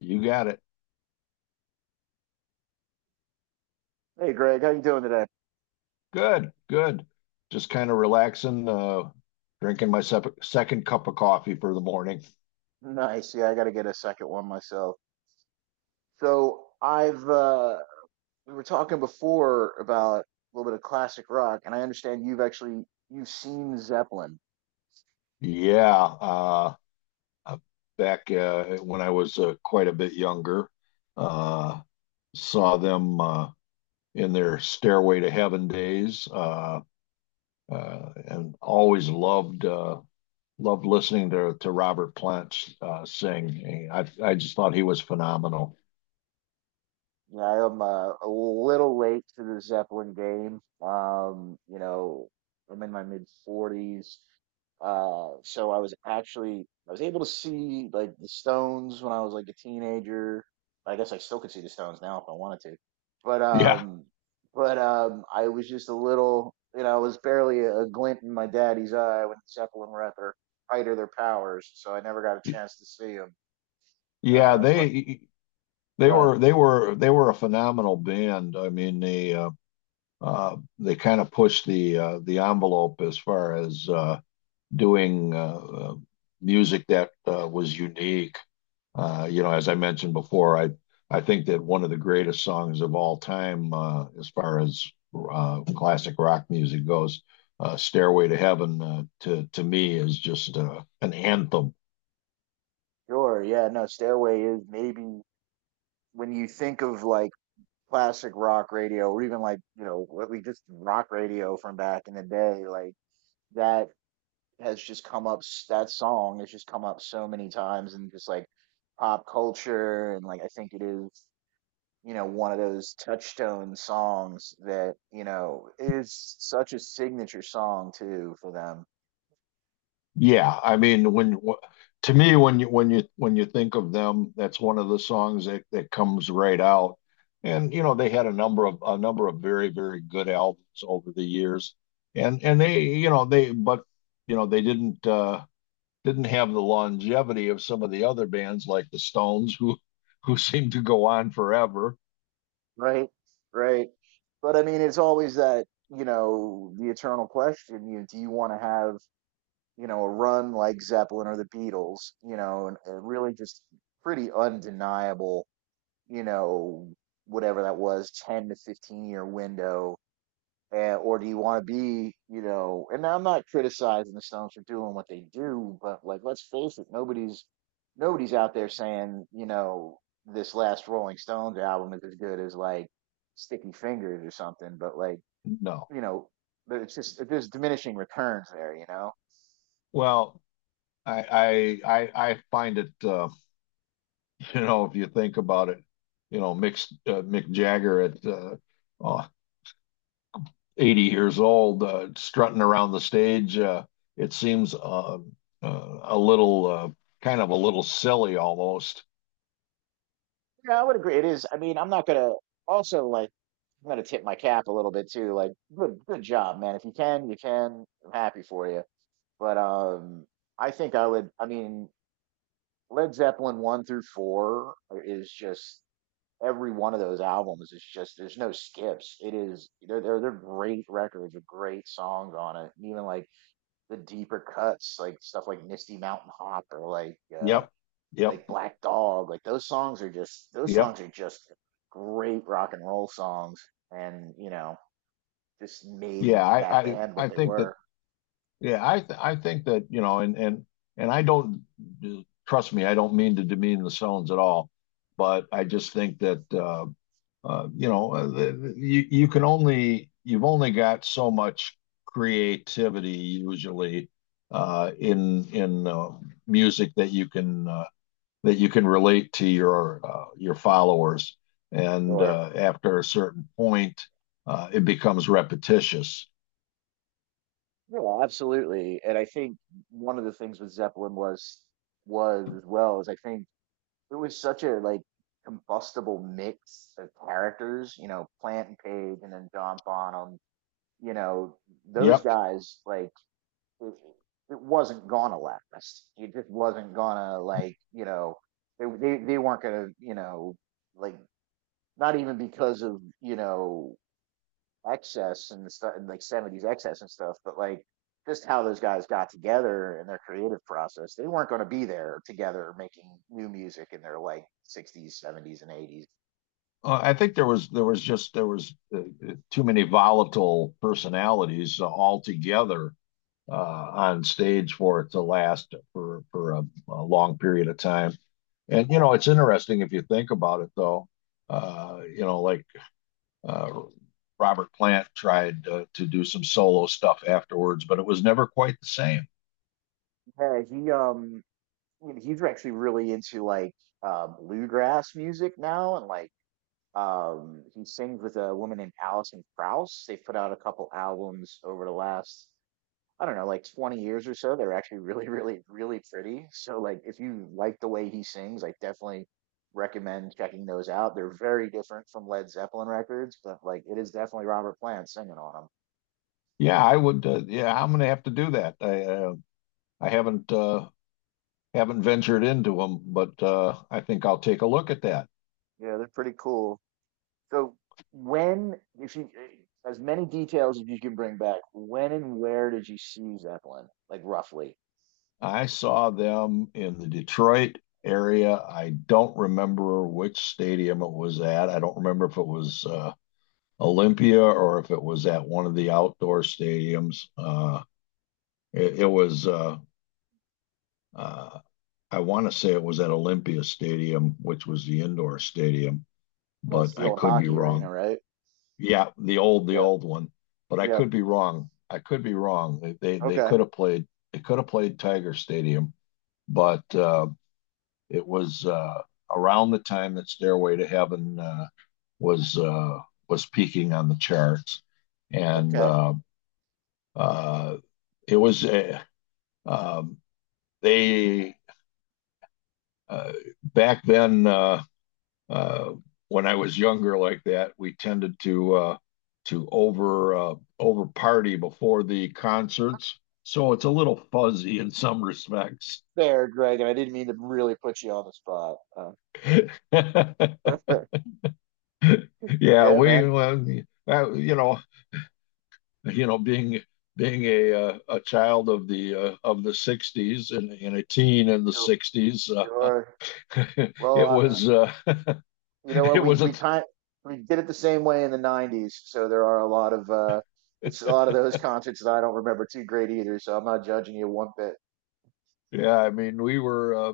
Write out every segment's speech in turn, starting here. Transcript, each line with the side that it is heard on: left: You got it.
right: Hey Greg, how you doing today?
left: Good, good. Just kind of relaxing, drinking my second cup of coffee for the morning.
right: Nice. Yeah, I got to get a second one myself. So I've we were talking before about a little bit of classic rock, and I understand you've actually you've seen Zeppelin.
left: Yeah, uh, back when I was quite a bit younger, uh, saw them in their Stairway to Heaven days, and always loved loved listening to Robert Plant sing. I just thought he was phenomenal.
right: Yeah, I am a little late to the Zeppelin game. Um, you know, I'm in my mid 40s. So I was able to see like the Stones when I was like a teenager. I guess I still could see the Stones now if I wanted to. But
left: Yeah.
right: um but I was just a little, you know, I was barely a glint in my daddy's eye when Zeppelin were at their height of their powers, so I never got a chance to see them.
left: Yeah,
right: Uh so I,
left: they They
right: go ahead.
left: were they were they were a phenomenal band. I mean, they kind of pushed the envelope as far as doing music that was unique. You know, as I mentioned before, I think that one of the greatest songs of all time, as far as classic rock music goes, "Stairway to Heaven," to me is just an anthem.
right: Sure, yeah, no, Stairway is maybe when you think of like classic rock radio or even, like, you know, what we just rock radio from back in the day, like that has just come up s- that song has just come up so many times in just like pop culture, and like I think it is, you know, one of those touchstone songs that, you know, is such a signature song too for them.
left: Yeah, I mean, to me, when you think of them, that's one of the songs that comes right out. And you know, they had a number of very good albums over the years, and they, you know, they but you know, they didn't have the longevity of some of the other bands like the Stones who seem to go on forever.
right: Right. Right. But I mean, it's always that, you know, the eternal question. You know, do you want to have, you know, a run like Zeppelin or the Beatles, you know, and really just pretty undeniable, you know, whatever that was, 10 to 15 year window. Or do you want to be, you know, and I'm not criticizing the Stones for doing what they do, but like, let's face it, nobody's out there saying, you know, this last Rolling Stones album is as good as like Sticky Fingers or something, but like,
left: No,
right: you know, but it's just there's diminishing returns there, you know?
left: well, I find it. You know, if you think about it, you know, Mick Jagger at uh, 80 years old, strutting around the stage, it seems a little, kind of a little silly almost.
right: Yeah, I would agree. It is. I mean, I'm not gonna also like I'm gonna tip my cap a little bit too. Like, good job, man. If you can, you can. I'm happy for you. But I think I would, I mean, Led Zeppelin one through four is just every one of those albums is just there's no skips. It is they're they're great records with great songs on it. Even like the deeper cuts, like stuff like Misty Mountain Hop or
left: Yep, yep,
right: like Black Dog, like those songs are just those
left: yep.
right: songs are just great rock and roll songs, and you know just made
left: Yeah,
right: that band what
left: I
right: they
left: think that.
right: were.
left: Yeah, I think that, you know, and I don't, trust me, I don't mean to demean the Stones at all, but I just think that, you know, you you can only you've only got so much creativity usually in music that you can, that you can relate to your, your followers, and
right: Or
left: after a certain point, it becomes repetitious.
right: yeah, absolutely. And I think one of the things with Zeppelin was as well is I think it was such a like combustible mix of characters, you know, Plant and Page, and then John Bonham. You know, those
left: Yep,
right: guys like it, it wasn't gonna last. It just wasn't gonna, like, you know, they weren't gonna, you know, like, not even because of, you know, excess and stuff, and like seventies excess and stuff, but like just how those guys got together and their creative process. They weren't gonna be there together making new music in their like sixties, seventies, and eighties.
left: I think there was just there was too many volatile personalities all together on stage for it to last for a long period of time. And you know, it's interesting if you think about it, though. Uh, you know, like uh, Robert Plant tried to do some solo stuff afterwards, but it was never quite the same.
right: Yeah, he he's actually really into like bluegrass music now, and like he sings with a woman named Alison Krauss. They put out a couple albums over the last, I don't know, like 20 years or so. They're actually really, really, really pretty. So, like, if you like the way he sings, I definitely recommend checking those out. They're very different from Led Zeppelin records, but like, it is definitely Robert Plant singing on them.
left: Yeah, I would. Yeah, I'm going to have to do that. I haven't ventured into them, but I think I'll take a look at that.
right: Yeah, they're pretty cool. So, when, if you, as many details as you can bring back, when and where did you see Zeppelin? Like, roughly.
left: I saw them in the Detroit area. I don't remember which stadium it was at. I don't remember if it was Olympia or if it was at one of the outdoor stadiums. It was, uh, I want to say it was at Olympia Stadium, which was the indoor stadium,
right: That's
left: but
right: the
left: I
right: old
left: could be
right: hockey arena,
left: wrong.
right: right?
left: Yeah, the
right: Yeah.
left: old one, but I
right: Yep.
left: could be wrong. I could be wrong. They could
right: Okay.
left: have played. They could have played Tiger Stadium, but it was around the time that Stairway to Heaven was uh, was peaking on the charts, and
right: Okay.
left: uh, it was um, they uh, back then, uh, when I was younger like that, we tended to over party before the concerts, so it's a little fuzzy in some respects.
right: Fair, Greg, and I didn't mean to really put you on the spot. That's fair.
left: Yeah,
right: Yeah, man.
left: well, you know, being being a child of the, of the '60s, and a teen in the
right: Sure.
left: '60s. uh,
right: Sure. Well,
left: it was
right: you know what?
left: it
right: We
left: was a
right: we kind we did it the same way in the '90s, so there are a lot of there's a lot of those concerts that I don't remember too great either. So I'm not judging you one bit.
left: Yeah, I mean, we were uh,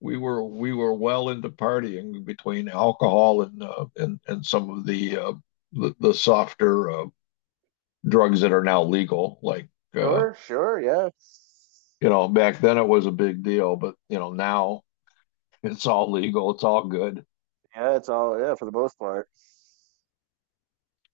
left: we were we were well into partying between alcohol and, and some of the, the softer drugs that are now legal, like, uh,
right: Sure. Sure. Yeah.
left: you know, back then it was a big deal, but you know, now it's all legal, it's all good.
right: Yeah. It's all yeah for the most part.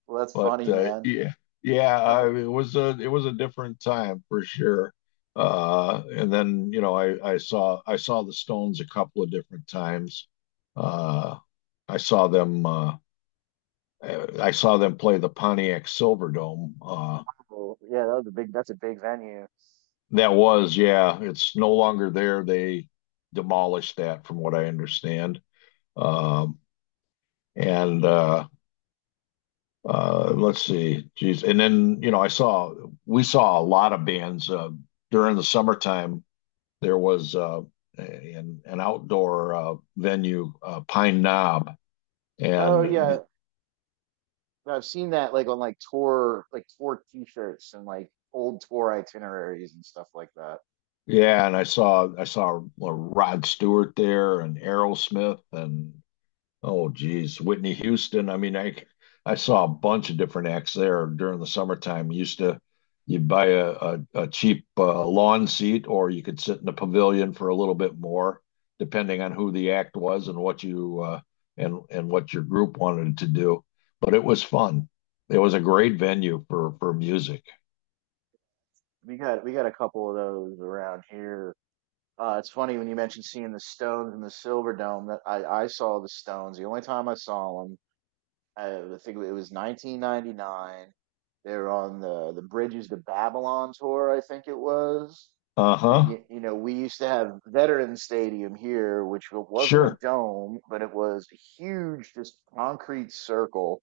right: Well, that's
left: But
right: funny, man.
left: yeah, yeah, it was a, it was a different time for sure. And then, you know, I saw the Stones a couple of different times. Uh, I saw them uh, I saw them play the Pontiac Silverdome.
right: Cool. Yeah, that was a big. That's a big venue.
left: That was, yeah, it's no longer there. They demolished that, from what I understand. Um, and Let's see. Geez. And then, you know, we saw a lot of bands during the summertime. There was an outdoor venue, Pine Knob.
right: Oh
left: And the,
right: yeah, I've seen that like on like tour T-shirts and like old tour itineraries and stuff like that.
left: yeah, and I saw Rod Stewart there, and Aerosmith, and, oh, geez, Whitney Houston. I mean, I saw a bunch of different acts there during the summertime. Used to You'd buy a, a cheap lawn seat, or you could sit in the pavilion for a little bit more, depending on who the act was and what you, and what your group wanted to do. But it was fun. It was a great venue for music.
right: We got a couple of those around here. It's funny when you mentioned seeing the Stones in the Silver Dome that I saw the Stones. The only time I saw them. I think it was 1999. They were on the Bridges to Babylon tour, I think it was. And
left: Uh-huh.
right: you know, we used to have Veterans Stadium here, which wasn't a
left: Sure.
right: dome, but it was a huge, just concrete circle,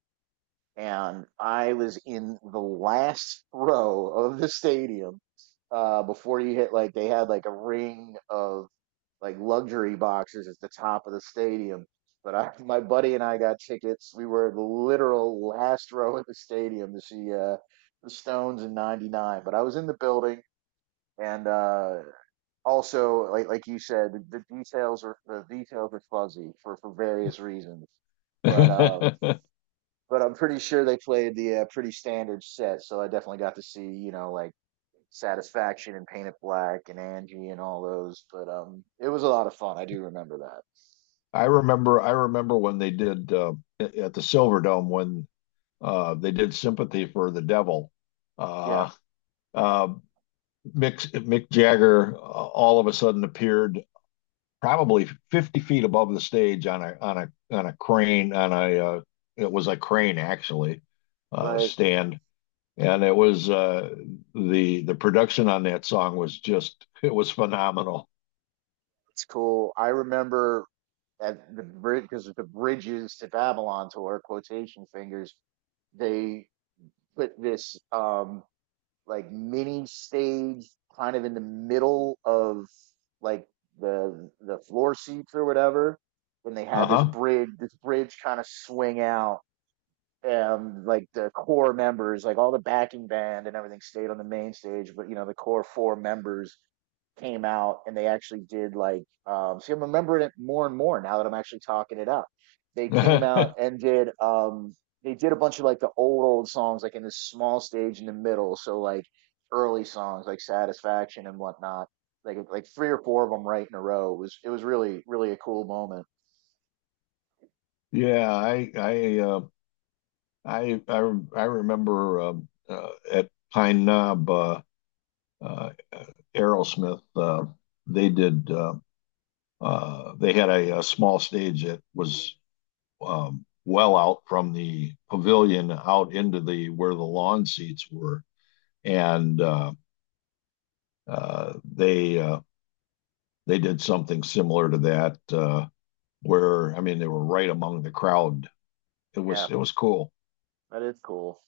right: and I was in the last row of the stadium before you hit like they had like a ring of like luxury boxes at the top of the stadium. But I, my buddy and I got tickets. We were the literal last row in the stadium to see the Stones in '99. But I was in the building, and also like you said, the details are fuzzy for various reasons. But um,
left: I
right: but I'm pretty sure they played the pretty standard set, so I definitely got to see, you know, like Satisfaction and Paint It Black and Angie and all those. But it was a lot of fun. I do remember that.
left: I remember when they did, at the Silverdome, when, they did "Sympathy for the Devil."
right: Yeah,
left: Uh, uh, Mick Jagger all of a sudden appeared probably 50 feet above the stage on a on a crane, on a, it was a crane actually,
right: right.
left: stand, and it was, the production on that song was just, it was phenomenal.
right: It's cool. I remember at the bridge, because the Bridges to Babylon tour, quotation fingers, they put this like mini stage kind of in the middle of like the floor seats or whatever, when they had this
left: Uh-huh.
right: bridge this bridge kind of swing out, like the core members, like all the backing band and everything stayed on the main stage, but you know, the core four members came out, and they actually did like see I'm remembering it more and more now that I'm actually talking it up. They came out and did they did a bunch of like the old old songs like in this small stage in the middle. So like early songs like Satisfaction and whatnot. Like three or four of them right in a row. It was really, really a cool moment.
left: Yeah, I remember, at Pine Knob, uh, Aerosmith, they did uh, they had a small stage that was, well out from the pavilion out into the where the lawn seats were, and uh, they uh, they did something similar to that, where, I mean, they were right among the crowd.
right: Yeah,
left: It was cool.
right: that is cool.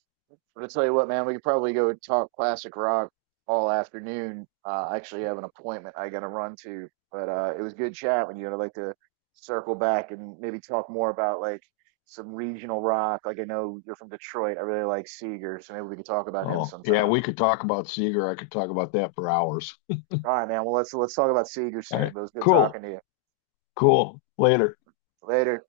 right: But I tell you what, man, we could probably go talk classic rock all afternoon. I actually have an appointment I got to run to, but it was good chat with you. And I'd like to circle back and maybe talk more about like some regional rock. Like I know you're from Detroit. I really like Seeger, so maybe we could talk about him
left: Oh yeah,
right: sometime.
left: we could talk about Seeger. I could talk about that for hours.
right: All right, man. Well, let's talk about Seeger
left: All
right: soon.
left: right,
right: But it was good
left: cool,
right: talking to you.
left: cool. Later.
right: Later.